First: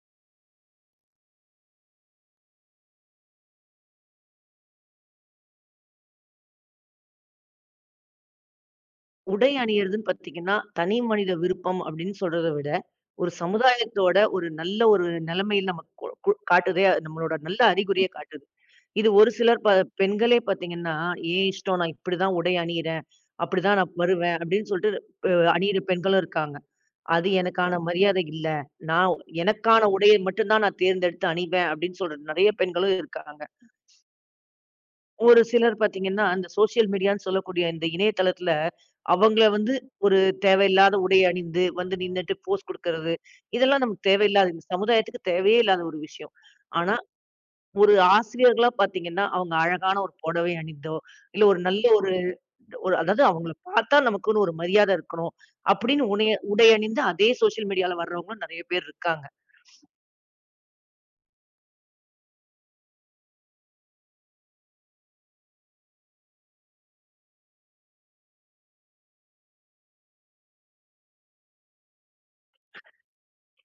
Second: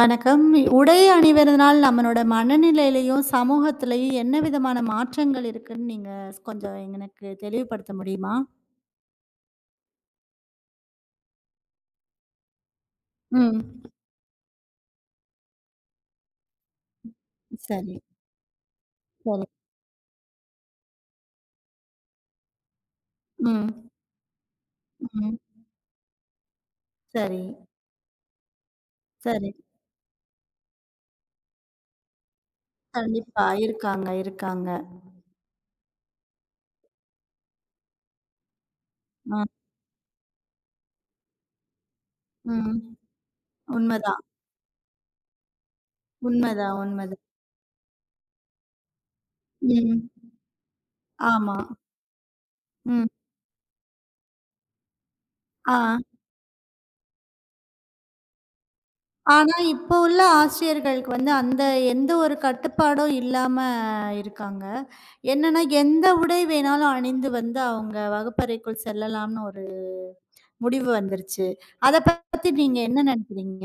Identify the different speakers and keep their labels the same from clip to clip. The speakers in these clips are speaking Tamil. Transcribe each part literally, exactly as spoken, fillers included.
Speaker 1: வணக்கம். உடை அணிவதனால் நம்மளோட மனநிலையிலயும், சமூகத்திலயும் என்ன விதமான மாற்றங்கள் இருக்குன்னு நீங்க கொஞ்சம் எனக்கு தெளிவுபடுத்த முடியுமா?
Speaker 2: உடை அணியிறதுன்னு பார்த்தீங்கன்னா, தனி மனித விருப்பம் அப்படின்னு சொல்றத விட, ஒரு
Speaker 1: ம்.
Speaker 2: சமுதாயத்தோட ஒரு நல்ல ஒரு நிலைமையில நமக்கு கு கு காட்டுதே, அது நம்மளோட நல்ல
Speaker 1: சரி,
Speaker 2: அறிகுறிய காட்டுது. இது ஒரு
Speaker 1: சரி.
Speaker 2: சிலர் ப பெண்களே பார்த்தீங்கன்னா, "என் இஷ்டம், நான் இப்படிதான் உடை அணியிறேன், அப்படிதான்
Speaker 1: ம்,
Speaker 2: நான் வருவேன்" அப்படின்னு சொல்லிட்டு அ
Speaker 1: ம்.
Speaker 2: அணியிற பெண்களும் இருக்காங்க. "அது
Speaker 1: சரி,
Speaker 2: எனக்கான மரியாதை இல்ல. நான்
Speaker 1: சரி.
Speaker 2: எனக்கான உடைய மட்டும் தான் நான் தேர்ந்தெடுத்து அணிவேன்" அப்படின்னு சொல்ற நெறைய பெண்களும் இருக்காங்க.
Speaker 1: கண்டிப்பா. இருக்காங்க, இருக்காங்க.
Speaker 2: ஒரு சிலர் பார்த்தீங்கன்னா, அந்த சோசியல் மீடியான்னு சொல்லக்கூடிய இந்த இணையதளத்தில அவங்கள
Speaker 1: அ,
Speaker 2: வந்து ஒரு தேவையில்லாத உடை அணிந்து வந்து நின்னுட்டு போஸ்
Speaker 1: ம்.
Speaker 2: குடுக்கறது, இதெல்லாம் நமக்கு
Speaker 1: உண்மதான்,
Speaker 2: தேவையில்லாத, இந்த சமுதாயத்துக்கு தேவையே இல்லாத ஒரு விஷயம்.
Speaker 1: உண்மதான்,
Speaker 2: ஆனா,
Speaker 1: உண்மதான்.
Speaker 2: ஒரு ஆசிரியர்களா பார்த்தீங்கன்னா, அவங்க அழகான
Speaker 1: ம்.
Speaker 2: ஒரு புடவை அணிந்தோ, இல்ல
Speaker 1: ஆமா.
Speaker 2: ஒரு நல்ல ஒரு ஒரு,
Speaker 1: ம்.
Speaker 2: அதாவது அவங்கள பார்த்தா நமக்குன்னு ஒரு மரியாதை இருக்கணும்
Speaker 1: ஆ.
Speaker 2: அப்படின்னு உடைய உடை அணிந்து அதே சோஷியல் மீடியால வர்றவங்களும் நெறைய பேர் இருக்காங்க.
Speaker 1: ஆனா, இப்ப உள்ள ஆசிரியர்களுக்கு வந்து அந்த எந்த ஒரு கட்டுப்பாடும் இல்லாம இருக்காங்க. என்னன்னா, எந்த உடை வேணாலும் அணிந்து வந்து அவங்க வகுப்பறைக்குள் செல்லலாம்னு ஒரு முடிவு வந்துருச்சு. அத பத்தி நீங்க என்ன நினைக்கிறீங்க?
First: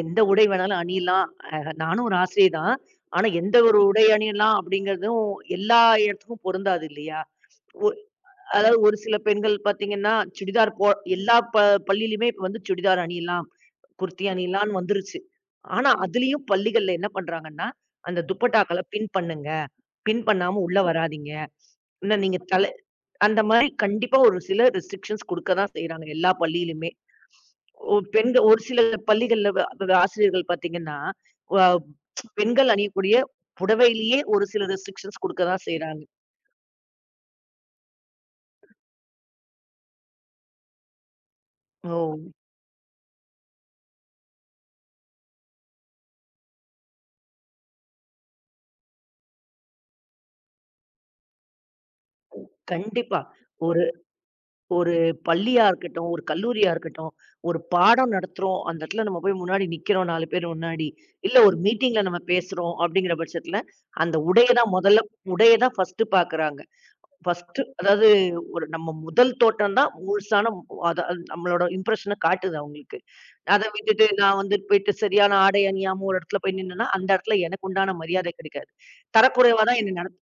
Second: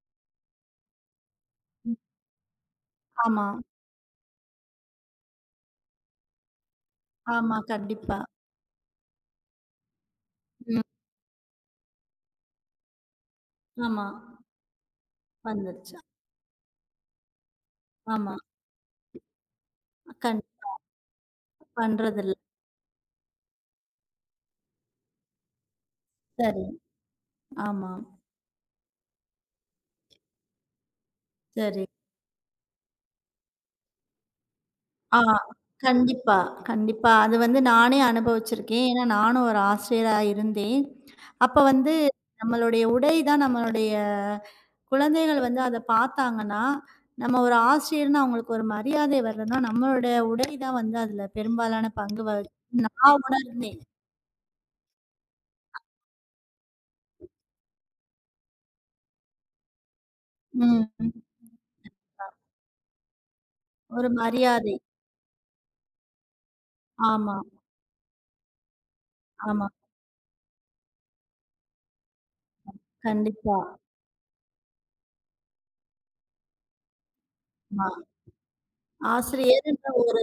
Speaker 2: எந்த உடை வேணாலும் அணியலாம். அ நானும் ஒரு ஆசிரியை தான். ஆனா,
Speaker 1: ஆமா,
Speaker 2: எந்த ஒரு உடை அணியலாம் அப்படிங்கிறதும் எல்லா இடத்துக்கும் பொருந்தாது இல்லையா?
Speaker 1: ஆமா. கண்டிப்பா.
Speaker 2: அதாவது ஒரு சில பெண்கள் பார்த்தீங்கன்னா, சுடிதார்
Speaker 1: ம்.
Speaker 2: போ எல்லா ப பள்ளியிலயுமே இப்ப வந்து சுடிதார் அணியலாம்,
Speaker 1: ஆமா.
Speaker 2: குர்த்தி அணியலாம்ன்னு வந்துருச்சு. ஆனா,
Speaker 1: வந்துருச்சு.
Speaker 2: அதுலயும் பள்ளிகள்ல என்ன பண்றாங்கன்னா, அந்த
Speaker 1: ஆமா.
Speaker 2: துப்பட்டாக்கள பின் பண்ணுங்க. பின்
Speaker 1: கண்
Speaker 2: பண்ணாம உள்ள வராதீங்க. இல்ல
Speaker 1: பண்றதில்ல.
Speaker 2: நீங்க தலை அந்த மாரி கண்டிப்பா ஒரு சில ரெஸ்ட்ரிக்ஷன்ஸ் குடுக்க தான் செய்றாங்க, எல்லா
Speaker 1: சரி.
Speaker 2: பள்ளியிலுமே.
Speaker 1: ஆமா.
Speaker 2: ஒ பெண்கள் ஒரு சில பள்ளிகள்ல வ வ ஆசிரியர்கள் பார்த்தீங்கன்னா, வ
Speaker 1: சரி.
Speaker 2: பெண்கள் அணியக்கூடிய புடவையிலேயே ஒரு சில
Speaker 1: ஆ.
Speaker 2: ரெஸ்ட்ரிக்ஷன்ஸ் குடுக்க தான் செய்றாங்க.
Speaker 1: கண்டிப்பா, கண்டிப்பா. அது வந்து நானே அனுபவிச்சிருக்கேன். ஏன்னா நானும் ஒரு ஆசிரியரா இருந்தேன். அப்ப வந்து
Speaker 2: ஓ!
Speaker 1: நம்மளுடைய உடை தான் நம்மளுடைய குழந்தைகள் வந்து அத பார்த்தாங்கன்னா, நம்ம ஒரு ஆசிரியர்ன்னு அவங்களுக்கு ஒரு மரியாதை வரலன்னா, நம்மளோட உடை தான் வந்து அதுல பெரும்பாலான பங்கு வகிக்குதுன்னு
Speaker 2: கண்டிப்பா.
Speaker 1: நான் உணர்ந்தேன்.
Speaker 2: ஒரு ஒரு பள்ளியா இருக்கட்டும், ஒரு கல்லூரியா இருக்கட்டும், ஒரு பாடம் நடத்துறோம். அந்த இடத்துல நம்ம போய் முன்னாடி நிக்கிறோம், நாலு பேர்
Speaker 1: ம்.
Speaker 2: முன்னாடி. இல்ல ஒரு மீட்டிங்ல நம்ம பேசுறோம் அப்படிங்கிற பட்சத்துல,
Speaker 1: ஒரு
Speaker 2: அந்த உடைய தான்
Speaker 1: மரியாதை.
Speaker 2: முதல்ல உடைய தான் ஃபர்ஸ்ட்டு பாக்குறாங்க.
Speaker 1: ஆமா,
Speaker 2: ஃபர்ஸ்ட்டு, அதாவது ஒரு நம்ம முதல்
Speaker 1: ஆமா.
Speaker 2: தோற்றம் தான் முழுசான, மு- அத அது நம்மளோட இம்ப்ரஷன காட்டுது அவங்களுக்கு.
Speaker 1: கண்டிப்பா.
Speaker 2: அத விட்டுட்டு நான் வந்து போயிட்டு சரியான ஆடை அணியாம ஒரு இடத்துல போய் நின்னேன்னா, அந்த இடத்துல எனக்கு
Speaker 1: ஆமா.
Speaker 2: உண்டான மரியாதை கிடைக்காது. தரக்குறைவா தான்
Speaker 1: ஆசிரியர்ன்ற
Speaker 2: என்ன நடத்
Speaker 1: ஒரு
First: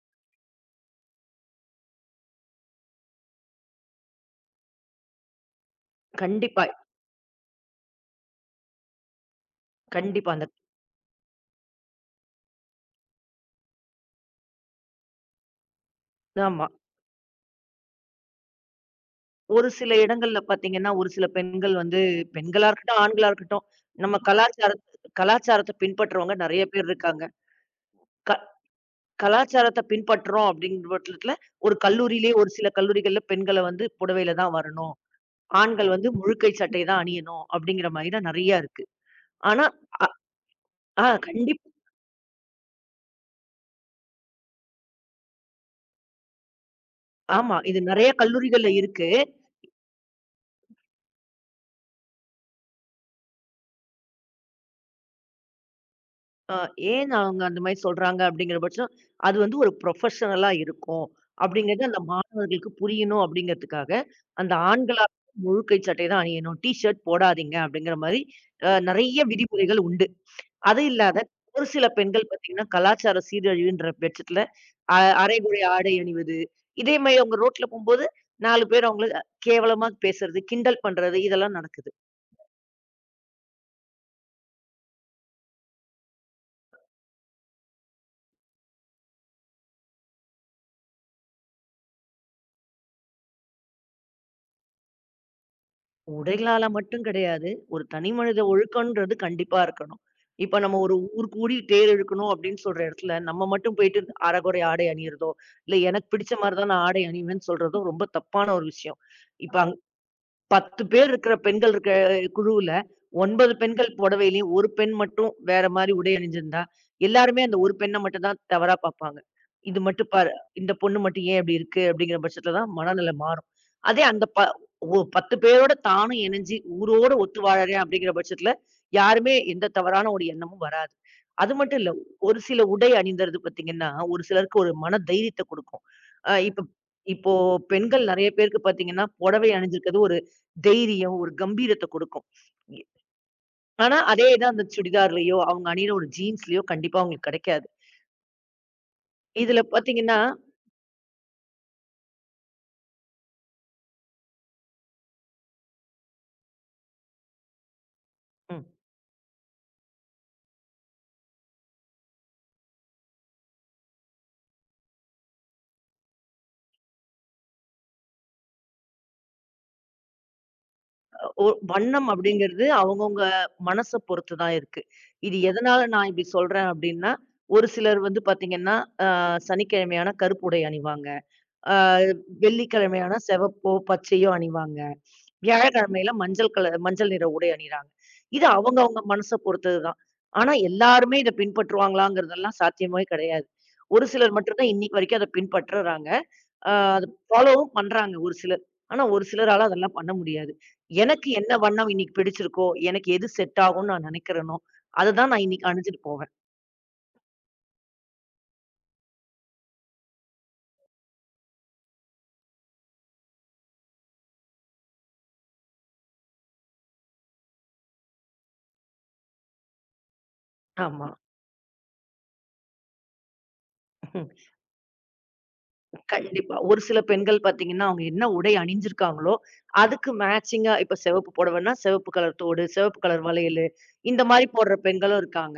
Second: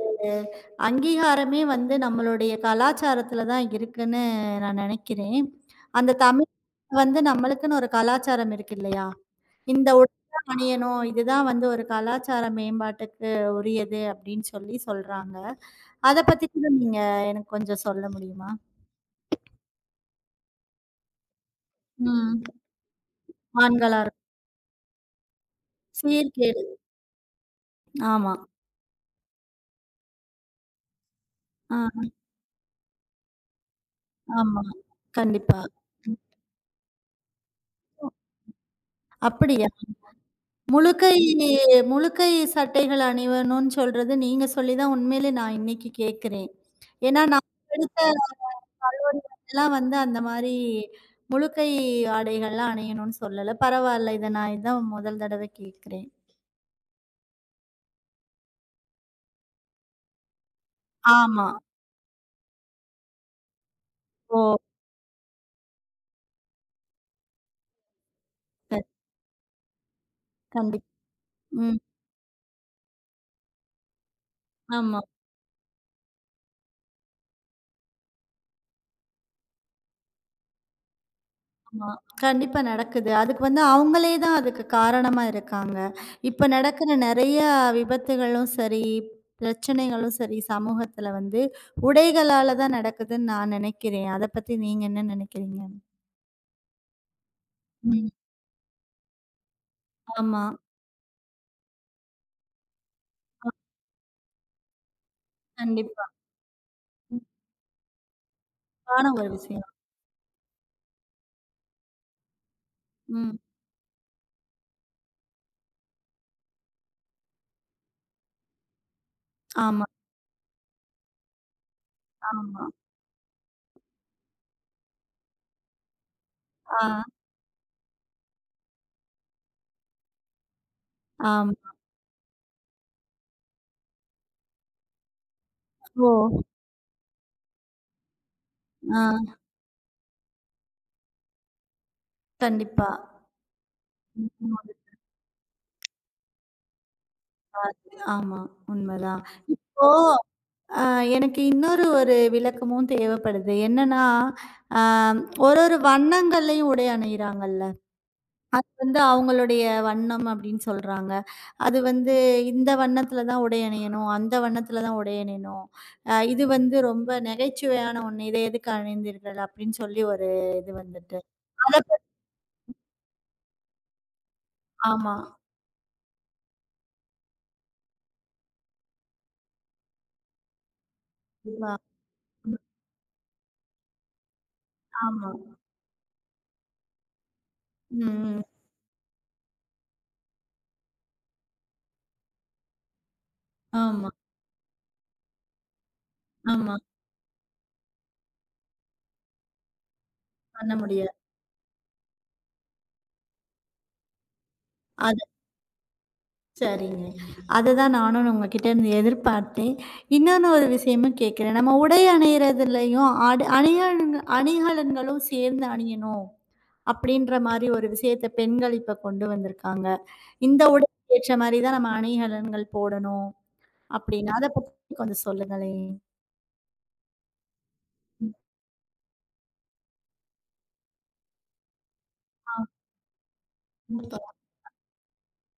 Speaker 1: அங்கீகாரமே வந்து நம்மளுடைய கலாச்சாரத்தில தான் இருக்குன்னு நான் நினைக்கிறேன். அந்த தமிழ்
Speaker 2: கண்டிப்பா,
Speaker 1: வந்து நம்மளுக்குன்னு ஒரு கலாச்சாரம் இருக்கு இல்லையா? இந்த உடை
Speaker 2: கண்டிப்பா. அந்த
Speaker 1: தான் அணியணும். இதுதான் வந்து ஒரு கலாச்சார மேம்பாட்டுக்கு உரியது அப்படின்னு சொல்லி சொல்றாங்க. அத பத்தி
Speaker 2: ஆமா.
Speaker 1: கூட நீங்க எனக்கு கொஞ்சம் சொல்ல முடியுமா?
Speaker 2: ஒரு சில இடங்கள்ல பாத்தீங்கன்னா, ஒரு சில பெண்கள் வந்து,
Speaker 1: ம்.
Speaker 2: பெண்களா இருக்கட்டும், ஆண்களா இருக்கட்டும்,
Speaker 1: ஆண்களா
Speaker 2: நம்ம
Speaker 1: இருக்கும்.
Speaker 2: கலாச்சாரத் கலாச்சாரத்த பின்பற்றுறவங்க நெறைய
Speaker 1: சீர்கேடு.
Speaker 2: பேர் இருக்காங்க. க
Speaker 1: ஆமா.
Speaker 2: கலாச்சாரத்த பின்பற்றுறோம் அப்படிங்கிற பட்சத்துல, ஒரு
Speaker 1: ஆ,
Speaker 2: கல்லூரியிலேயே ஒரு சில கல்லூரிகள்ல பெண்கள வந்து புடவையில தான்
Speaker 1: ஆமா.
Speaker 2: வரணும்.
Speaker 1: கண்டிப்பா.
Speaker 2: ஆண்கள் வந்து முழுக்கை சட்டை தான் அணியணும் அப்படிங்கிற மாரி தான் நெறைய இருக்கு. ஆனா
Speaker 1: அப்படியா?
Speaker 2: அ ஆ
Speaker 1: முழுக்கை
Speaker 2: கண்டிப்
Speaker 1: முழுக்கை சட்டைகள் அணிவணும்னு சொல்றது நீங்க சொல்லி தான் உண்மையிலே நான் இன்னைக்கு கேட்கிறேன். ஏன்னா நான்
Speaker 2: ஆமா. இது
Speaker 1: படித்த
Speaker 2: நெறைய கல்லூரிகள்ல இருக்கு.
Speaker 1: கல்லூரிலலாம் வந்து அந்த மாரி முழுக்கை ஆடைகள்லாம் அணியணும்னு சொல்லல. பரவால்ல இத நான் இதான் முதல் தடவ கேட்கிறேன்.
Speaker 2: அ ஏன் அவங்க அந்த மாரி சொல்றாங்க அப்படிங்கிற பட்சம், அது வந்து ஒரு ப்ரொஃபஷனலா இருக்கும்.
Speaker 1: ஆமா.
Speaker 2: அப்படிங்கிறது அந்த மாணவர்களுக்கு புரியணும் அப்படிங்கிறதுக்காக, அந்த
Speaker 1: ஓ!
Speaker 2: ஆண்களா முழுக்கை சட்டை தான் அணியணும். டீ ஷர்ட் போடாதீங்க அப்படிங்கிற மாரி அ
Speaker 1: க
Speaker 2: நெறைய விதிமுறைகள் உண்டு. அது
Speaker 1: கண்டிப்பா.
Speaker 2: இல்லாத ஒரு
Speaker 1: ம்.
Speaker 2: சில பெண்கள் பார்த்தீங்கன்னா, கலாச்சார சீரழிவுன்ற பட்சத்துல அ
Speaker 1: ஆமா.
Speaker 2: அரைகுறை ஆடை அணிவது, இதே மாரி அவங்க ரோட்ல போம்போது, நாலு பேர் அவங்கள கேவலமா பேசுறது, கிண்டல் பண்றது, இதெல்லாம் நடக்குது.
Speaker 1: ஆமா. கண்டிப்பா நடக்குது. அதுக்கு வந்து அவங்களே தான் அதுக்கு காரணமா இருக்காங்க. இப்ப நடக்கிற நெறைய விபத்துகளும் சரி, பிரச்சனைகளும் சரி, சமூகத்துல வந்து உடைகளால தான் நடக்குதுன்னு நான் நெனைக்கிறேன். அத பத்தி நீங்க என்ன நெனைக்கிறீங்க?
Speaker 2: உடைகளால மட்டும் கிடையாது. ஒரு தனி
Speaker 1: ம்.
Speaker 2: மனித ஒழுக்கம்ன்றது கண்டிப்பா இருக்கணும்.
Speaker 1: ஆமா.
Speaker 2: இப்ப நம்ம ஒரு ஊர் கூடி தேர் இழுக்கணும் அப்படின்னு சொல்ற இடத்துல, நம்ம மட்டும் போயிட்டு அரைகுறை ஆடை அணியிறதோ, இல்ல எனக்கு
Speaker 1: கண்டிப்பா.
Speaker 2: பிடிச்ச மாரி தான் நான் ஆடை அணிவேன்னு சொல்றதோ ரொம்ப தப்பான ஒரு விஷயம்.
Speaker 1: தப்பான ஒரு
Speaker 2: இப்ப
Speaker 1: விஷயம்.
Speaker 2: பத்து பேர் இருக்கிற பெண்கள் இருக்க குழுவுல,
Speaker 1: ம்.
Speaker 2: ஒன்பது பெண்கள் புடவையிலயும் ஒரு பெண் மட்டும் வேற மாரி உடை அணிஞ்சிருந்தா, எல்லாருமே அந்த ஒரு பெண்ண மட்டும் தான் தவறா பார்ப்பாங்க. இது
Speaker 1: ஆமா,
Speaker 2: மட்டும் பாரு, இந்த பொண்ணு மட்டும் ஏன் இப்படி இருக்கு அப்படிங்கிற பட்சத்துல
Speaker 1: ஆமா.
Speaker 2: தான் மனநிலை மாறும். அதே அந்த ப ஒ பத்து பேரோட தானும் இணைஞ்சு
Speaker 1: ஆ,
Speaker 2: ஊரோட ஒத்து வாழறேன் அப்படிங்கிற பட்சத்துல, யாருமே எந்த தவறான ஒரு எண்ணமும் வராது. அது
Speaker 1: ஆமா.
Speaker 2: மட்டும் இல்ல. ஒரு சில உடை அணிந்தறது பார்த்தீங்கன்னா, ஒரு சிலருக்கு ஒரு மன தைரியத்த குடுக்கும்.
Speaker 1: ஓ!
Speaker 2: அ இப்ப இப்போ பெண்கள் நெறைய பேருக்கு பார்த்தீங்கன்னா,
Speaker 1: ஆ.
Speaker 2: புடவை அணிஞ்சிருக்கிறது ஒரு தைரியம், ஒரு கம்பீரத்த குடுக்கும். இ
Speaker 1: கண்டிப்பா.
Speaker 2: ஆனா அதே
Speaker 1: ம்,
Speaker 2: தான் அந்த சுடிதார்லயோ, அவங்க அணியிற ஒரு ஜீன்ஸ்லயோ கண்டிப்பா அவங்களுக்கு கெடைக்காது.
Speaker 1: ஆமா. உண்மதான்.
Speaker 2: இதுல
Speaker 1: இப்போ
Speaker 2: பாத்தீங்கன்னா,
Speaker 1: அ எனக்கு இன்னொரு ஒரு விளக்கமும் தேவைப்படுது. என்னன்னா, அ ஒரு ஒரு வண்ணங்கள்லயும் உடை அணியிறாங்கல்ல.
Speaker 2: ம்.
Speaker 1: வந்து அவங்களுடைய வண்ணம் அப்படின்னு சொல்றாங்க. அது வந்து இந்த வண்ணத்தில தான் உடை அணியணும், அந்த வண்ணத்தில தான் உடை அணியணும். அ இது வந்து ரொம்ப நகைச்சுவையான ஒண்ணு. இதை எதுக்கு அணிந்தீர்கள் அப்படின்னு சொல்லி ஒரு இது வந்துட்டு.
Speaker 2: ஒ
Speaker 1: அத பத்
Speaker 2: வண்ணம் அப்படிங்கிறது அவங்கவங்க மனச பொறுத்து தான் இருக்கு.
Speaker 1: ஆமா.
Speaker 2: இது எதனால நான் இப்படி சொல்றேன் அப்படின்னா, ஒரு சிலர் வந்து பாத்தீங்கன்னா, அ சனிக்கிழமையானா கருப்பு உடை அணிவாங்க.
Speaker 1: ஆமா.
Speaker 2: அ
Speaker 1: ம்.
Speaker 2: வெள்ளிக்கிழமையானா செவப்போ, பச்சையோ அணிவாங்க.
Speaker 1: ஆமா.
Speaker 2: வியாழக்கிழமையில மஞ்சள் கலர் மஞ்சள் நிற உடை அணியிறாங்க.
Speaker 1: ம். ம்.
Speaker 2: இது அவங்க அவங்க மனச பொறுத்தது தான். ஆனா எல்லாருமே இத பின்பற்றுவாங்களாங்கிறதெல்லாம் சாத்தியமே கிடையாது. ஒரு
Speaker 1: ஆமா,
Speaker 2: சிலர் மட்டும் தான் இன்னைக்கு வரைக்கும் அத பின்பற்றுறாங்க. அ
Speaker 1: ஆமா.
Speaker 2: அத ஃபாலோவும் பண்றாங்க ஒரு சிலர். ஆனா ஒரு சிலரால அதெல்லாம் பண்ண முடியாது.
Speaker 1: பண்ண முடியாது.
Speaker 2: எனக்கு என்ன வண்ணம் இன்னைக்கு பிடிச்சிருக்கோ, எனக்கு எது செட் ஆகும்னு நான் நினைக்கிறேனோ, அத
Speaker 1: அது
Speaker 2: தான் நான் இன்னைக்கு அணிஞ்சுட்டு போவேன்.
Speaker 1: சரிங்க. அததான் நானும் உங்ககிட்ட இருந்து எதிர்பார்த்தேன். இன்னொன்னு ஒரு விஷயமும் கேட்கிறேன். நம்ம உடை அணியிறதுலயும் ஆடு அணிகலன் அணிகலன்களும் சேர்ந்து அணியணும். அப்படின்ற மாரி ஒரு விஷயத்த பெண்கள் இப்ப கொண்டு வந்திருக்காங்க. இந்த
Speaker 2: ஆமா.
Speaker 1: உடைக்கு ஏற்ற மாரி தான் நம்ம அணிகலன்கள் போடணும் அப்படின்னு. அத பத்தி கொஞ்சம் சொல்லுங்களேன்.
Speaker 2: கண்டிப்பா. ஒரு சில பெண்கள் பார்த்தீங்கன்னா, அவங்க என்ன
Speaker 1: ம்.
Speaker 2: உடை அணிஞ்சிருக்காங்களோ அதுக்கு மேட்சிங்கா, இப்ப சிவப்பு புடவைன்னா, சிவப்பு கலர்
Speaker 1: ஆ.
Speaker 2: தோடு, சிவப்பு கலர் வளையலு, இந்த
Speaker 1: சூப்பர்.
Speaker 2: மாரி போடுற பெண்களும் இருக்காங்க.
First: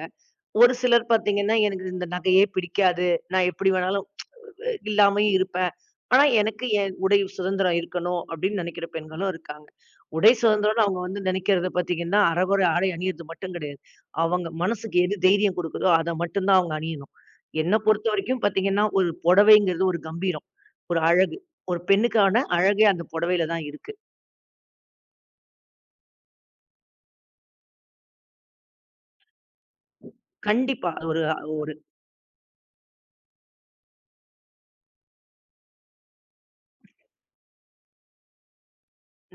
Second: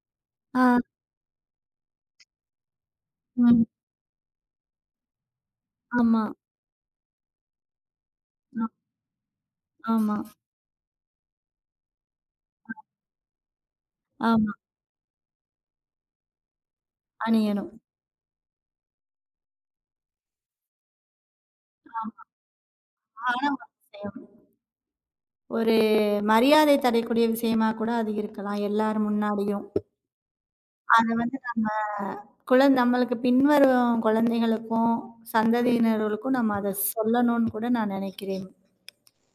Speaker 2: ஒரு
Speaker 1: ஆ.
Speaker 2: சிலர் பார்த்தீங்கன்னா, "எனக்கு இந்த நகையே பிடிக்காது. நான்
Speaker 1: ம்.
Speaker 2: எப்படி வேணாலும் இல்லாமயும் இருப்பேன். ஆனா,
Speaker 1: ஆமா.
Speaker 2: எனக்கு என் உடை சுதந்திரம் இருக்கணும்" அப்படின்னு
Speaker 1: ஆ.
Speaker 2: நெனைக்கிற பெண்களும் இருக்காங்க.
Speaker 1: ஆமா.
Speaker 2: உடை சுதந்திரம்னு அவங்க வந்து நெனைக்கிறது பார்த்தீங்கன்னா, அரைகுறை ஆடை அணியிறது மட்டும் கிடையாது. அவங்க
Speaker 1: ஆமா.
Speaker 2: மனசுக்கு எது தைரியம் குடுக்குதோ, அத மட்டும் தான் அவங்க அணியணும்.
Speaker 1: அணியணும்.
Speaker 2: என்ன பொறுத்த வரைக்கும் பார்த்தீங்கன்னா, ஒரு புடவைங்கிறது ஒரு கம்பீரம், ஒரு அழகு. ஒரு பெண்ணுக்கான அழகே அந்த புடவையில
Speaker 1: ஆனா ஒரு
Speaker 2: தான் இருக்கு.
Speaker 1: விஷயம். ஒரு மரியாதை தரக்கூடிய விஷயமா கூட அது இருக்கலாம். எல்லார் முன்னாடியும்.
Speaker 2: கண்டிப்பா
Speaker 1: அத
Speaker 2: அது ஒரு
Speaker 1: வந்து நம்ம
Speaker 2: ஒரு
Speaker 1: குழந் நம்மளுக்கு பின்வரும் குழந்தைகளுக்கும், சந்ததியினர்களுக்கும் நம்ம அத சொல்லணும்னு கூட நான் நெனைக்கிறேன்.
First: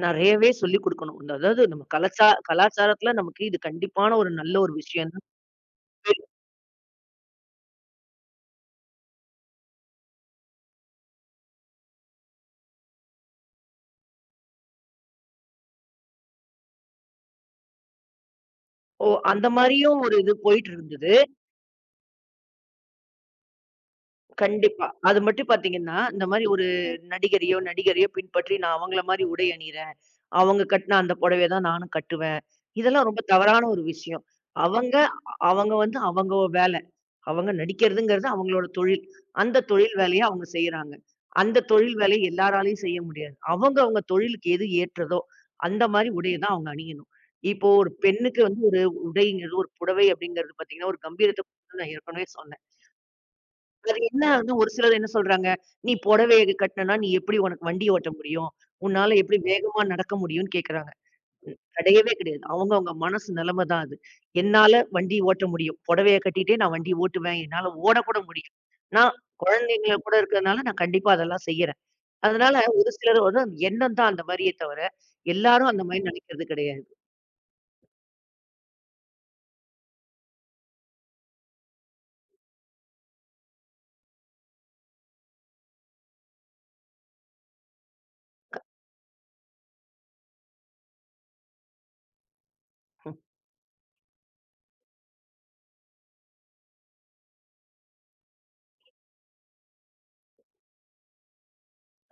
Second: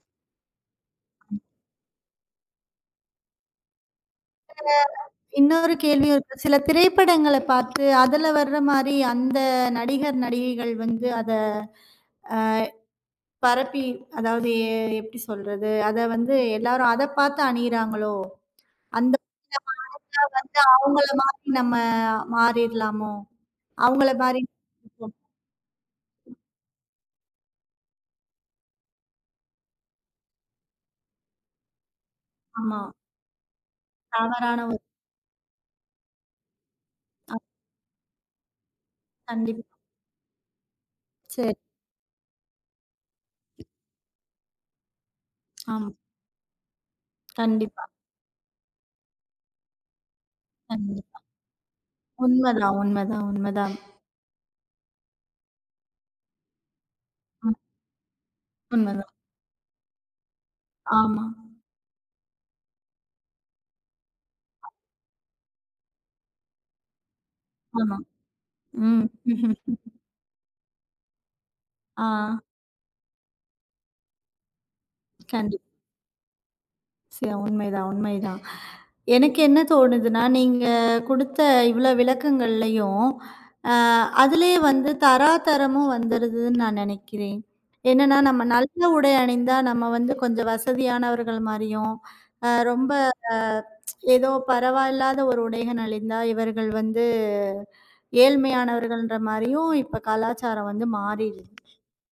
Speaker 2: நெறையவே சொல்லிக் குடுக்கணும். அதாவது நம்ம கலாச்சா கலாச்சாரத்துல நமக்கு இது கண்டிப்பான ஒரு நல்ல ஒரு விஷயம் தான்.
Speaker 1: இன்னொரு கேள்வியும் இருக்கு. சில திரைப்படங்கள பார்த்து அதுல வர்ற மாரி அந்த நடிகர், நடிகைகள் வந்து அத பரப்பி அதாவது எ எப்படி சொல்றது? அத வந்து எல்லாரும் அத பார்த்து அணியிறாங்களோ!
Speaker 2: ஓ!
Speaker 1: அந்த
Speaker 2: அந்த
Speaker 1: நம்ம
Speaker 2: மாரியும் ஒரு இது
Speaker 1: வந்து
Speaker 2: போயிட்டு
Speaker 1: அவங்கள
Speaker 2: இருந்தது.
Speaker 1: மாரி நம்ம மாறிர்லாமோ? அவங்கள மாரி
Speaker 2: கண்டிப்பா. அது மட்டும் பார்த்தீங்கன்னா, இந்த மாரி ஒரு நடிகரையோ, நடிகரையோ பின்பற்றி நான் அவங்கள மாரி உடை அணியிறேன். அவங்க கட்டின அந்த புடவைய தான் நானும் கட்டுவேன்.
Speaker 1: ஆமா.
Speaker 2: இதெல்லாம் ரொம்ப தவறான ஒரு விஷயம்.
Speaker 1: தவறான ஒரு
Speaker 2: அவங்க அவங்க வந்து அவங்க வேலை.
Speaker 1: ஆ
Speaker 2: அவங்க நடிக்கிறதுங்கிறது அவங்களோட தொழில். அந்த
Speaker 1: கண்டிப்பா.
Speaker 2: தொழில் வேலைய அவங்க செய்றாங்க.
Speaker 1: சரி.
Speaker 2: அந்த தொழில் வேலைய எல்லாராலயும் செய்ய முடியாது. அவங்க அவங்க தொழிலுக்கு எது ஏற்றதோ, அந்த
Speaker 1: ஆமா.
Speaker 2: மாரி உடைய தான் அவங்க அணியணும். இப்போ
Speaker 1: கண்டிப்பா,
Speaker 2: ஒரு பெண்ணுக்கு வந்து ஒரு உடைங்கிறது, ஒரு புடவை அப்படிங்கிறது பார்த்தீங்கன்னா, ஒரு
Speaker 1: கண்டிப்பா.
Speaker 2: கம்பீரத்த, நான் ஏற்கனவே சொன்னேன்.
Speaker 1: உண்மதான், உண்மதான், உண்மதான்.
Speaker 2: அது என்ன ஆகுதுன்னா, ஒரு சிலர் என்ன சொல்றாங்க, "நீ புடவைய கட்டினனா, நீ எப்படி
Speaker 1: ம்.
Speaker 2: உனக்கு வண்டி ஓட்ட முடியும்?
Speaker 1: உண்மதான்.
Speaker 2: உன்னால எப்படி வேகமா நடக்க முடியும்ன்னு?" கேட்கறாங்க.
Speaker 1: ஆமா,
Speaker 2: ம். கிடையவே கிடையாது. அவங்கவங்க மனசு நிலைமை தான் அது. என்னால வண்டி ஓட்ட முடியும். புடவைய கட்டிட்டே நான் வண்டி ஓட்டுவேன். என்னால
Speaker 1: ஆமா.
Speaker 2: ஓடக்கூட முடியும்.
Speaker 1: ம்.
Speaker 2: நான் குழந்தைங்க கூட இருக்கிறதுனால, நான் கண்டிப்பா அதெல்லாம் செய்யறேன்.
Speaker 1: ஆ.
Speaker 2: அதனால ஒரு சிலரோட எண்ணம் தான் அந்த மாரியே தவிர,
Speaker 1: கண்டிப்பா.
Speaker 2: எல்லாரும் அந்த மாரி நினைக்கிறது கிடையாது.
Speaker 1: சரி, உண்மைதான், உண்மைதான். எனக்கு என்ன தோணுதுன்னா, நீங்க குடுத்த இவ்ளோ விளக்கங்கள்லயும், அ அதிலயே வந்து தராதரமும் வந்துருதுன்னு நான் நெனைக்கிறேன். என்னன்னா, நம்ம நல்ல உடை அணிந்தா நம்ம வந்து கொஞ்சம் வசதியானவர்கள் மாரியும், அ ரொம்ப அ ஏதோ பரவாயில்லாத ஒரு உடைகள் அணிந்தா இவர்கள் வந்து ஏழ்மையானவர்கள்ன்ற மாரியும் இப்ப கலாச்சாரம் வந்து மாறிருது.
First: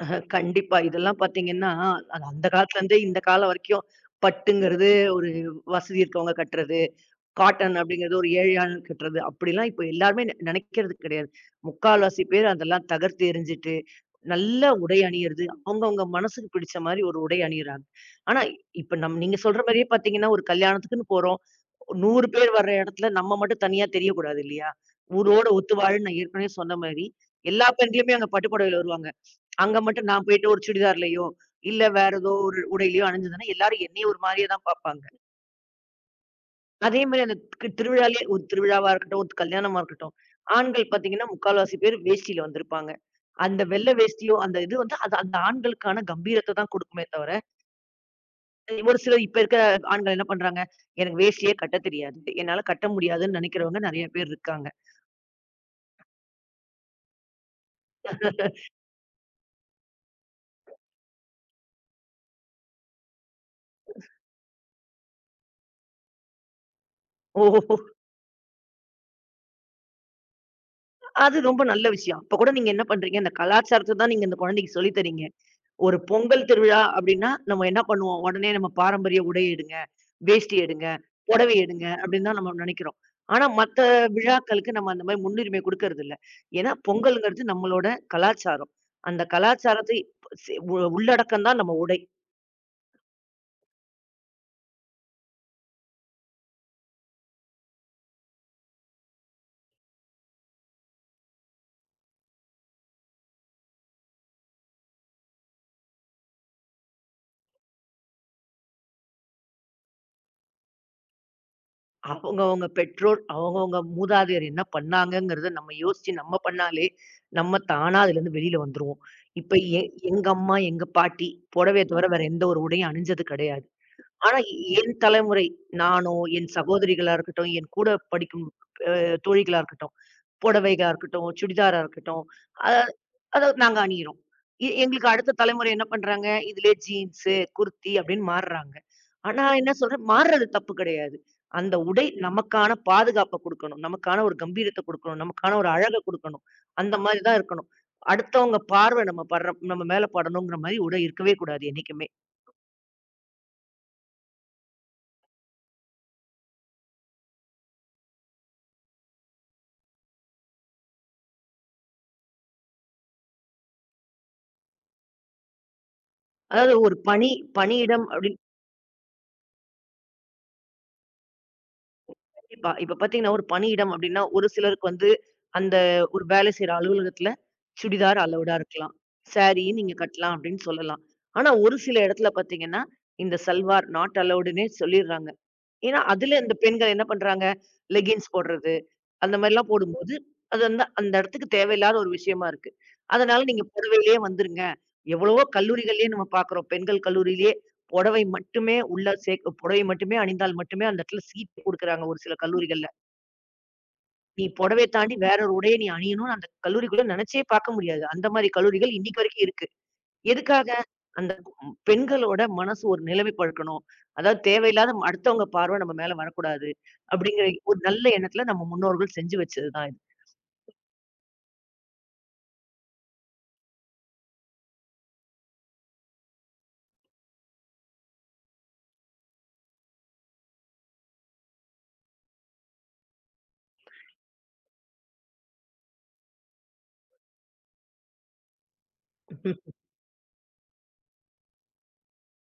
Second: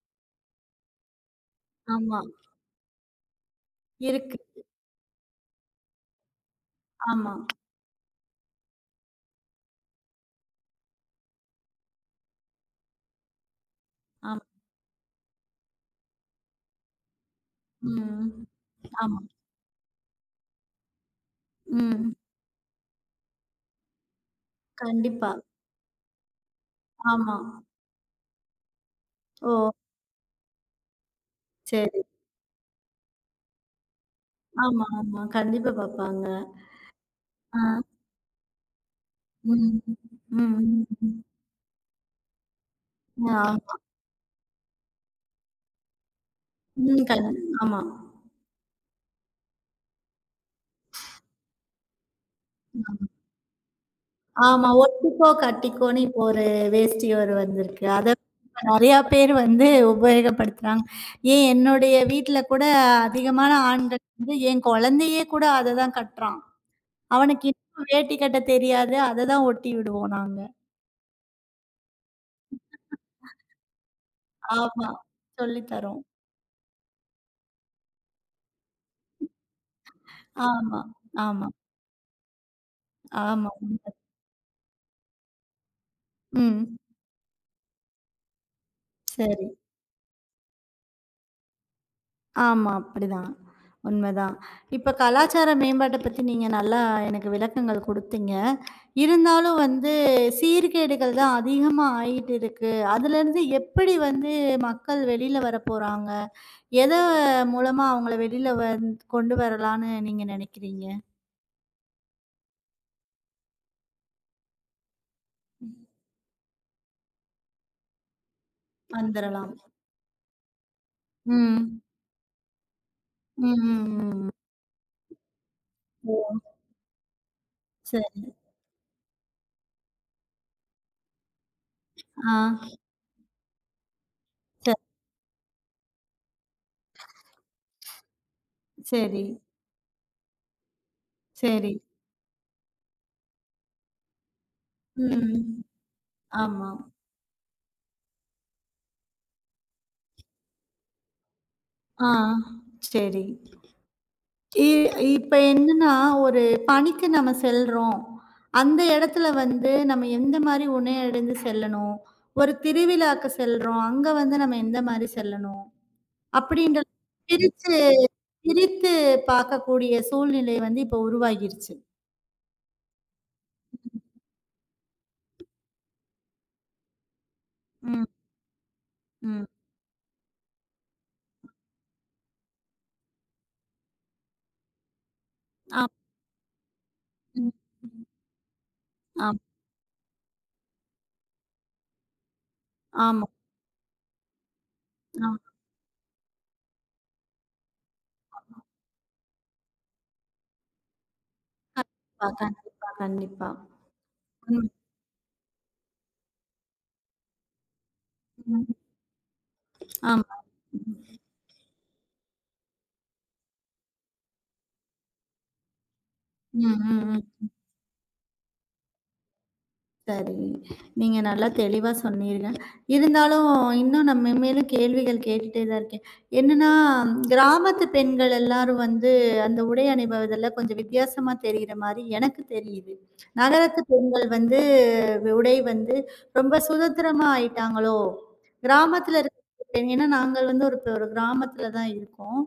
Speaker 2: அஹ், கண்டிப்பா. இதெல்லாம் பார்த்தீங்கன்னா,
Speaker 1: ஆமா.
Speaker 2: அது அந்த காலத்துல இருந்தே இந்த காலம் வரைக்கும்
Speaker 1: இருக்கு.
Speaker 2: பட்டுங்கிறது ஒரு வசதி இருக்கவங்க கட்டுறது.
Speaker 1: ஆமா.
Speaker 2: காட்டன் அப்படிங்கிறது ஒரு ஏழு ஆள் கட்டுறது. அப்படிலாம் இப்ப எல்லாருமே நெ நெனைக்கிறது கிடையாது. முக்கால்வாசி பேர் அதெல்லாம் தகர்த்து எறிஞ்சிட்டு,
Speaker 1: ஆமா.
Speaker 2: நல்ல உடை அணியிறது. அவங்கவங்க மனசுக்கு பிடிச்ச மாரி ஒரு உடை அணியிறாங்க.
Speaker 1: ம்.
Speaker 2: ஆனா, இப்ப நம்
Speaker 1: ஆமா.
Speaker 2: நீங்க சொல்ற மாரியே பார்த்தீங்கன்னா, ஒரு கல்யாணத்துக்குன்னு போறோம்.
Speaker 1: ம்.
Speaker 2: நூறு பேர் வர்ற இடத்துல நம்ம மட்டும் தனியா தெரியக்கூடாது இல்லையா?
Speaker 1: கண்டிப்பா.
Speaker 2: ஊரோட ஒத்து வாழ்ன்னு நான் ஏற்கனவே சொன்ன மாரி,
Speaker 1: ஆமா.
Speaker 2: எல்லா பெண்களுமே அங்க பட்டு புடவையில வருவாங்க.
Speaker 1: ஓ!
Speaker 2: அங்க மட்டும் நான் போயிட்டு ஒரு சுடிதார்லயோ, இல்ல
Speaker 1: சரி.
Speaker 2: வேற ஏதோ ஒரு உடையிலயோ அணிஞ்சிருந்தேன்னா, எல்லாரும் என்னைய ஒரு மாரியா தான்
Speaker 1: ஆமா,
Speaker 2: பார்ப்பாங்க.
Speaker 1: ஆமா. கண்டிப்பா பாப்பாங்க.
Speaker 2: அதே மாரி அந்த
Speaker 1: ஆ.
Speaker 2: கு திருவிழாலயே, ஒரு திருவிழாவா இருக்கட்டும், ஒரு கல்யாணமா
Speaker 1: ம்.
Speaker 2: இருக்கட்டும்,
Speaker 1: ம்.
Speaker 2: ஆண்கள்
Speaker 1: ம்.
Speaker 2: பாத்தீங்கன்னா, முக்கால்வாசி பேர் வேஷ்டியில வந்திருப்பாங்க.
Speaker 1: ஆ.
Speaker 2: அந்த வெள்ள வேஷ்டியோ, அந்த இது வந்து அது அந்த ஆண்களுக்கான கம்பீரத்த தான்
Speaker 1: ம்.
Speaker 2: குடுக்குமே தவிர,
Speaker 1: கண் ஆமா.
Speaker 2: ஒரு சிலர் இப்ப இருக்க ஆண்கள் என்ன பண்றாங்க, "எனக்கு வேஷ்டியே கட்டத் தெரியாது. என்னால கட்ட
Speaker 1: ஆமா.
Speaker 2: முடியாதுன்னு" நெனைக்கிறவங்க நெறைய பேர் இருக்காங்க.
Speaker 1: ஆமா. ஒட்டிக்கோ, கட்டிக்கோன்னு இப்போ ஒரு வேஷ்டி ஒரு வந்திருக்கு. அத இப்ப நெறையா பேர் வந்து உபயோகப்படுத்துறாங்க. ஏன் என்னுடைய வீட்ல கூட அதிகமான ஆண்கள் வந்து என் குழந்தையே கூட அத தான் கட்டுறான். அவனுக்கு
Speaker 2: ஓஹோ!
Speaker 1: இன்னும் வேட்டி கட்ட தெரியாது. அத தான் ஒட்டி விடுவோம் நாங்க.
Speaker 2: அது ரொம்ப நல்ல விஷயம். அப்ப கூட நீங்க என்ன பண்றீங்க, இந்த கலாச்சாரத்த தான் நீங்க இந்த குழந்தைக்கு சொல்லி
Speaker 1: ஆமா.
Speaker 2: தர்றீங்க.
Speaker 1: சொல்லி
Speaker 2: ஒரு
Speaker 1: தரும்.
Speaker 2: பொங்கல் திருவிழா அப்படின்னா, நம்ம என்ன பண்ணுவோம்? உடனே நம்ம பாரம்பரிய உடை எடுங்க, வேஷ்டி
Speaker 1: ஆமா,
Speaker 2: எடுங்க,
Speaker 1: ஆமா,
Speaker 2: புடவை எடுங்க அப்படின்னு தான் நம்ம நினைக்கிறோம். ஆனா
Speaker 1: ஆமா.
Speaker 2: மத்த
Speaker 1: உண்ம.
Speaker 2: விழாக்களுக்கு நம்ம அந்த மாரி முன்னுரிமை குடுக்கறதில்ல. ஏன்னா
Speaker 1: ம்.
Speaker 2: பொங்கல்ங்கிறது நம்மளோட கலாச்சாரம். அந்த
Speaker 1: சரி.
Speaker 2: கலாச்சாரத்தை செ உ உள்ளடக்கம் தான் நம்ம உடை.
Speaker 1: ஆமா. அப்படிதான். உண்மதான். இப்ப கலாச்சார மேம்பாட்ட பத்தி நீங்க நல்லா எனக்கு விளக்கங்கள் குடுத்தீங்க. இருந்தாலும் வந்து சீர்கேடுகள் தான் அதிகமா ஆயிட்டு இருக்கு. அதுலேருந்து எப்படி வந்து மக்கள் வெளில வரப்போறாங்க? எத மூலமா அவங்கள வெளில வந் கொண்டு வரலான்னு நீங்க நெனைக்கிறீங்க?
Speaker 2: அவங்கவங்க பெற்றோர், அவங்கவங்க மூதாதையர் என்ன பண்ணாங்கங்கிறத நம்ம யோசிச்சு நம்ம பண்ணாலே, நம்ம தானா அதுலருந்து வெளியில வந்துருவோம். இப்ப
Speaker 1: வந்துரலாம்.
Speaker 2: எ எங்க அம்மா, எங்க பாட்டி
Speaker 1: ம்.
Speaker 2: புடவைய தவிர வேற எந்த ஒரு உடையும் அணிஞ்சது
Speaker 1: ம்,
Speaker 2: கிடையாது.
Speaker 1: ம், ம்.
Speaker 2: ஆனா எ என் தலைமுறை,
Speaker 1: ஓ!
Speaker 2: நானோ, என் சகோதரிகளா இருக்கட்டும், என் கூட
Speaker 1: சரி.
Speaker 2: படிக்கும் அ தோழிகளா இருக்கட்டும், புடவைகளா இருக்கட்டும், சுடிதாரா இருக்கட்டும், அ
Speaker 1: ஆ.
Speaker 2: அதாவது நாங்க அணியிறோம். எ
Speaker 1: ச
Speaker 2: எங்களுக்கு அடுத்த தலைமுறை என்ன பண்றாங்க, இதுலயே ஜீன்ஸு, குர்த்தி அப்படின்னு மாறுறாங்க.
Speaker 1: சரி.
Speaker 2: ஆனா என்ன சொல்றேன், மாறுறது தப்பு கிடையாது.
Speaker 1: சரி.
Speaker 2: அந்த உடை நமக்கான பாதுகாப்ப குடுக்கணும். நமக்கான ஒரு கம்பீரத்த குடுக்கணும்.
Speaker 1: ம்.
Speaker 2: நமக்கான ஒரு அழக குடுக்கணும்.
Speaker 1: ஆமா.
Speaker 2: அந்த மாரி தான் இருக்கணும். அடுத்தவங்க பார்வை நம்ம படுற நம்ம மேல படணுங்கிற மாரி உடை இருக்கவே கூடாது என்னைக்குமே.
Speaker 1: ஆ. சரி. இ இப்ப என்னன்னா, ஒரு பணிக்கு நம்ம செல்றோம். அந்த இடத்துல வந்து நம்ம எந்த மாரி உணையடைந்து செல்லணும்? ஒரு திருவிழாக்கு செல்றோம். அங்க வந்து நம்ம எந்த மாரி செல்லணும்?
Speaker 2: அதாவது
Speaker 1: அப்படின்ற
Speaker 2: ஒரு பணி
Speaker 1: பிரிச்சு
Speaker 2: பணியிடம் அப்படின்னு
Speaker 1: பிரித்து பார்க்கக்கூடிய சூழ்நிலை வந்து இப்ப உருவாகிருச்சு.
Speaker 2: கண்டிப்பா. இப்ப பார்த்தீங்கன்னா, ஒரு பணியிடம் அப்டின்னா, ஒரு சிலருக்கு வந்து அந்த ஒரு வேலை செய்ற அலுவலகத்துல
Speaker 1: ம்.
Speaker 2: சுடிதார் அலவுடா இருக்கலாம்.
Speaker 1: ம்.
Speaker 2: சாரி நீங்க கட்டலாம் அப்டின்னு சொல்லலாம். ஆனா, ஒரு சில இடத்துல பார்த்தீங்கன்னா, இந்த சல்வார் நாட் அலவுடுன்னே சொல்லிர்றாங்க.
Speaker 1: ஆம்.
Speaker 2: ஏன்னா, அதுல அந்த பெண்கள் என்ன பண்றாங்க,
Speaker 1: ம்.
Speaker 2: லெகின்ஸ் போடுறது, அந்த
Speaker 1: ஆம்.
Speaker 2: மாரிலாம் போடும்போது, அது வந்து அந்த இடத்துக்கு தேவையில்லாத ஒரு விஷயமா இருக்கு.
Speaker 1: ஆமா.
Speaker 2: அதனால நீங்க புடவையிலேயே வந்துருங்க.
Speaker 1: ஆமா.
Speaker 2: எவ்வளவோ கல்லூரிகள்லயே நம்ம பார்க்குறோம். பெண்கள் கல்லூரியிலேயே புடவை மட்டுமே உள்ள சேர்க்க புடவை மட்டுமே அணிந்தால் மட்டுமே அந்த இடத்துல சீட் குடுக்குறாங்க ஒரு சில கல்லூரிகள்ல.
Speaker 1: கண்டிப்பா, கண்டிப்பா.
Speaker 2: நீ
Speaker 1: ம்.
Speaker 2: புடவைய தாண்டி வேற ஒரு உடைய நீ அணியணும்னு அந்த கல்லூரிக்குள்ள நினைச்சே பார்க்க முடியாது. அந்த மாரி
Speaker 1: ம்.
Speaker 2: கல்லூரிகள் இன்னைக்கு வரைக்கும் இருக்கு.
Speaker 1: ஆமா.
Speaker 2: எதுக்காக?
Speaker 1: ம்.
Speaker 2: அந்த ம் பெண்களோட மனசு ஒரு நிலைமைப்படுக்கணும். அதாவது தேவையில்லாத, ம அடுத்தவங்க பார்வை நம்ம மேல வரக்கூடாது
Speaker 1: ம்.
Speaker 2: அப்படிங்கிற ஒரு நல்ல எண்ணத்துல நம்ம முன்னோர்கள் செஞ்சு வச்சது தான் இது.
Speaker 1: சரி. நீங்க நல்லா தெளிவா சொன்னீங்க. இருந்தாலும் இன்னும் நான் மென்மேலும் கேள்விகள் கேட்டுட்டே தான் இருக்கேன். என்னன்னா, கிராமத்து பெண்கள் எல்லாரும் வந்து அந்த உடை அணிபவதில கொஞ்சம் வித்தியாசமா தெரியிற மாரி எனக்கு தெரியுது. நகரத்து பெண்கள் வந்து உடை வந்து ரொம்ப சுதந்திரமா ஆயிட்டாங்களோ! கிராமத்தில இருக்க பெண். ஏன்னா நாங்கள் வந்து ஒரு ஒரு கிராமத்தில தான் இருக்கோம்.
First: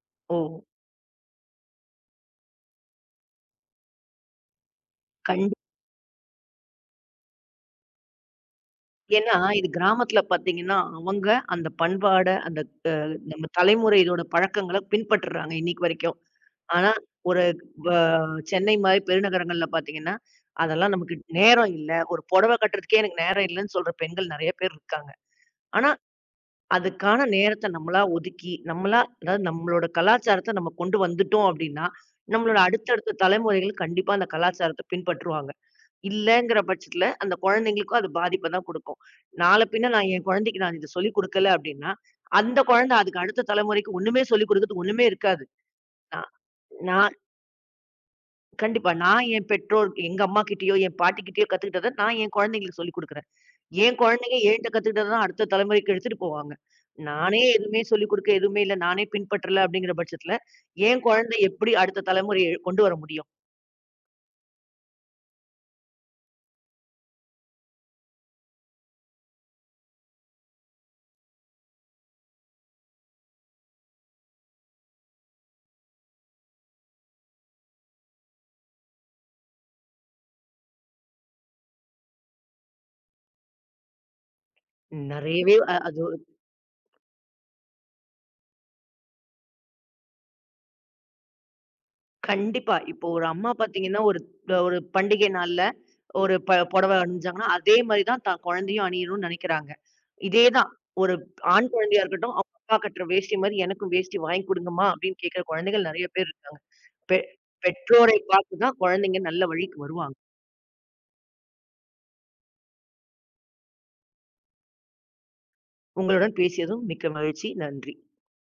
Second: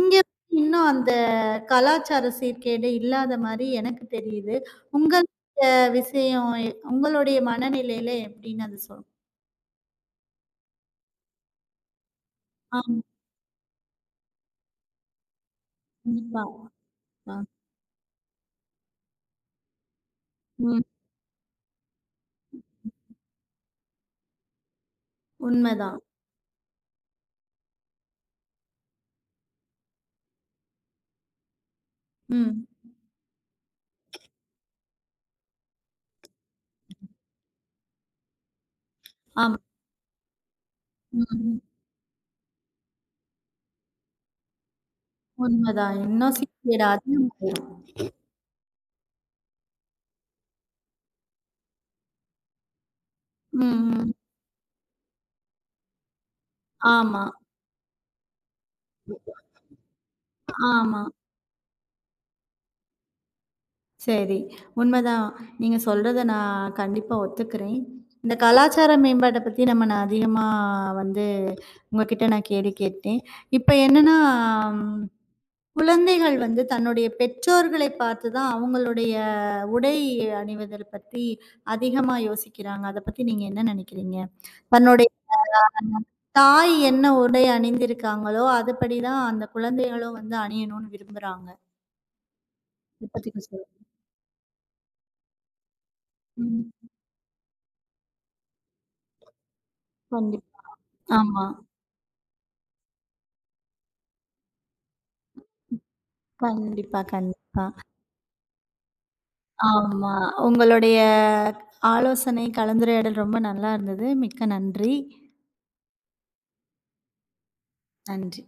Speaker 1: இங்க
Speaker 2: ஓ!
Speaker 1: இன்னும் அந்த கலாச்சார சீர்கேடு இல்லாத மாரி எனக்கு தெரியுது. உங்க
Speaker 2: கண்டிப்பா.
Speaker 1: இந்த விஷயம் உங்களுடைய மனநிலையில எப்படின்னு அது சொல்
Speaker 2: ஏன்னா, இது கிராமத்துல பார்த்தீங்கன்னா, அவங்க அந்த பண்பாட, அந்த அ
Speaker 1: ஆமா.
Speaker 2: நம்ம தலைமுறை இதோட பழக்கங்கள பின்பற்றுறாங்க இன்னைக்கு வரைக்கும்.
Speaker 1: கண்டிப்பா.
Speaker 2: ஆனா,
Speaker 1: ஆ.
Speaker 2: ஒரு வ சென்னை மாரி பெருநகரங்கள்ல பார்த்தீங்கன்னா,
Speaker 1: ம்.
Speaker 2: அதெல்லாம் நமக்கு நேரம் இல்ல. ஒரு புடவை கட்டுறதுக்கே எனக்கு நேரம் இல்லன்னு சொல்ற பெண்கள் நெறைய பேர் இருக்காங்க. ஆனா,
Speaker 1: உண்மைதான்.
Speaker 2: அதுக்கான நேரத்த நம்மளா ஒதுக்கி, நம்மளா அதாவது நம்மளோட கலாச்சாரத்த நம்ம கொண்டு வந்துட்டோம் அப்டின்னா, நம்மளோட
Speaker 1: ம்.
Speaker 2: அடுத்தடுத்த தலைமுறைகள் கண்டிப்பா அந்த கலாச்சாரத்த பின்பற்றுவாங்க. இல்லங்கிற பட்சத்துல அந்த குழந்தைங்களுக்கும் அது பாதிப்ப தான் குடுக்கும்.
Speaker 1: ஆமா.
Speaker 2: நாள பின்ன நான் என் குழந்தைக்கு நான் இத சொல்லிக் குடுக்கல
Speaker 1: ம்.
Speaker 2: அப்டின்னா, அந்த குழந்தை அதுக்கு அடுத்த தலைமுறைக்கு ஒண்ணுமே சொல்லிக் குடுக்கறதுக்கு ஒண்ணுமே இருக்காது.
Speaker 1: உண்மைதான்.
Speaker 2: நான்
Speaker 1: இன்னும் சீக்கிரம்
Speaker 2: நான்
Speaker 1: அதிகமாயிரும்.
Speaker 2: கண்டிப்பா. நான் என் பெற்றோர், எங்க அம்மாகிட்டயோ, என் பாட்டிகிட்டயோ கத்துக்கிட்டத நான் என் குழந்தைங்களுக்கு சொல்லிக் குடுக்குறேன்.
Speaker 1: ம்.
Speaker 2: என்
Speaker 1: ம்.
Speaker 2: குழந்தைங்க என்ட்ட கத்துக்கிட்டத தான் அடுத்த தலைமுறைக்கு எடுத்துட்டு போவாங்க.
Speaker 1: ஆமா.
Speaker 2: நானே எதுவுமே சொல்லிக் குடுக்க எதுவுமே இல்ல. நானே பின்பற்றல அப்படிங்கிற பட்சத்துல,
Speaker 1: ஆமா.
Speaker 2: என் குழந்தை எப்படி அடுத்த தலைமுறைய கொண்டு வர முடியும்?
Speaker 1: சரி. உண்மைதான். நீங்க சொல்றத நான் கண்டிப்பா ஒத்துக்கிறேன். இந்த கலாச்சார மேம்பாட்ட பத்தி நம்ம நான் அதிகமா வந்து உங்ககிட்ட நான் கேள்வி கேட்டேன். இப்ப என்னன்னா குழந்தைகள் வந்து தன்னுடைய பெற்றோர்களை பார்த்து தான் அவங்களுடைய உடை அணிவதில் பத்தி அதிகமா யோசிக்கிறாங்க. அத பத்தி நீங்க என்ன நினைக்கிறீங்க? தன்னுடைய
Speaker 2: நெறையவே அ அது
Speaker 1: அஹ், தாய் என்ன உடை அணிந்திருக்காங்களோ, அதுபடி தான் அந்த குழந்தைகளும் வந்து அணியணும்னு விரும்புறாங்க.
Speaker 2: கண்டிப்பா. இப்போ
Speaker 1: இத
Speaker 2: ஒரு
Speaker 1: பத்தி
Speaker 2: அம்மா
Speaker 1: கொஞ்சம் சொல்லுங்க.
Speaker 2: பாத்தீங்கன்னா, ஒரு ஒரு பண்டிகை நாள்ல ஒரு ப
Speaker 1: ம்.
Speaker 2: புடவ அணிஞ்சாங்கன்னா, அதே மாரி தான் தான் குழந்தையும் அணியணும்னு நெனைக்கிறாங்க. இதே
Speaker 1: கண்டிப்பா.
Speaker 2: தான் ஒரு
Speaker 1: ஆமா.
Speaker 2: ஆண் குழந்தையா இருக்கட்டும், அவங்க அப்பா கட்டுற வேஷ்டி மாரி எனக்கும் வேஷ்டி வாங்கி குடுங்கம்மா அப்படின்னு கேட்கிற குழந்தைகள் நெறைய பேர் இருக்காங்க.
Speaker 1: கண்டிப்பா,
Speaker 2: பெ
Speaker 1: கண்டிப்பா.
Speaker 2: பெற்றோரை பார்த்து தான் குழந்தைங்க நல்ல வழிக்கு
Speaker 1: ஆமா.
Speaker 2: வருவாங்க.
Speaker 1: உங்களுடைய ஆலோசனை, கலந்துரையாடல் ரொம்ப நல்லா இருந்தது. மிக்க நன்றி.
Speaker 2: உங்களுடன் பேசியதும் மிக்க மகிழ்ச்சி. நன்றி.
Speaker 1: நன்றி.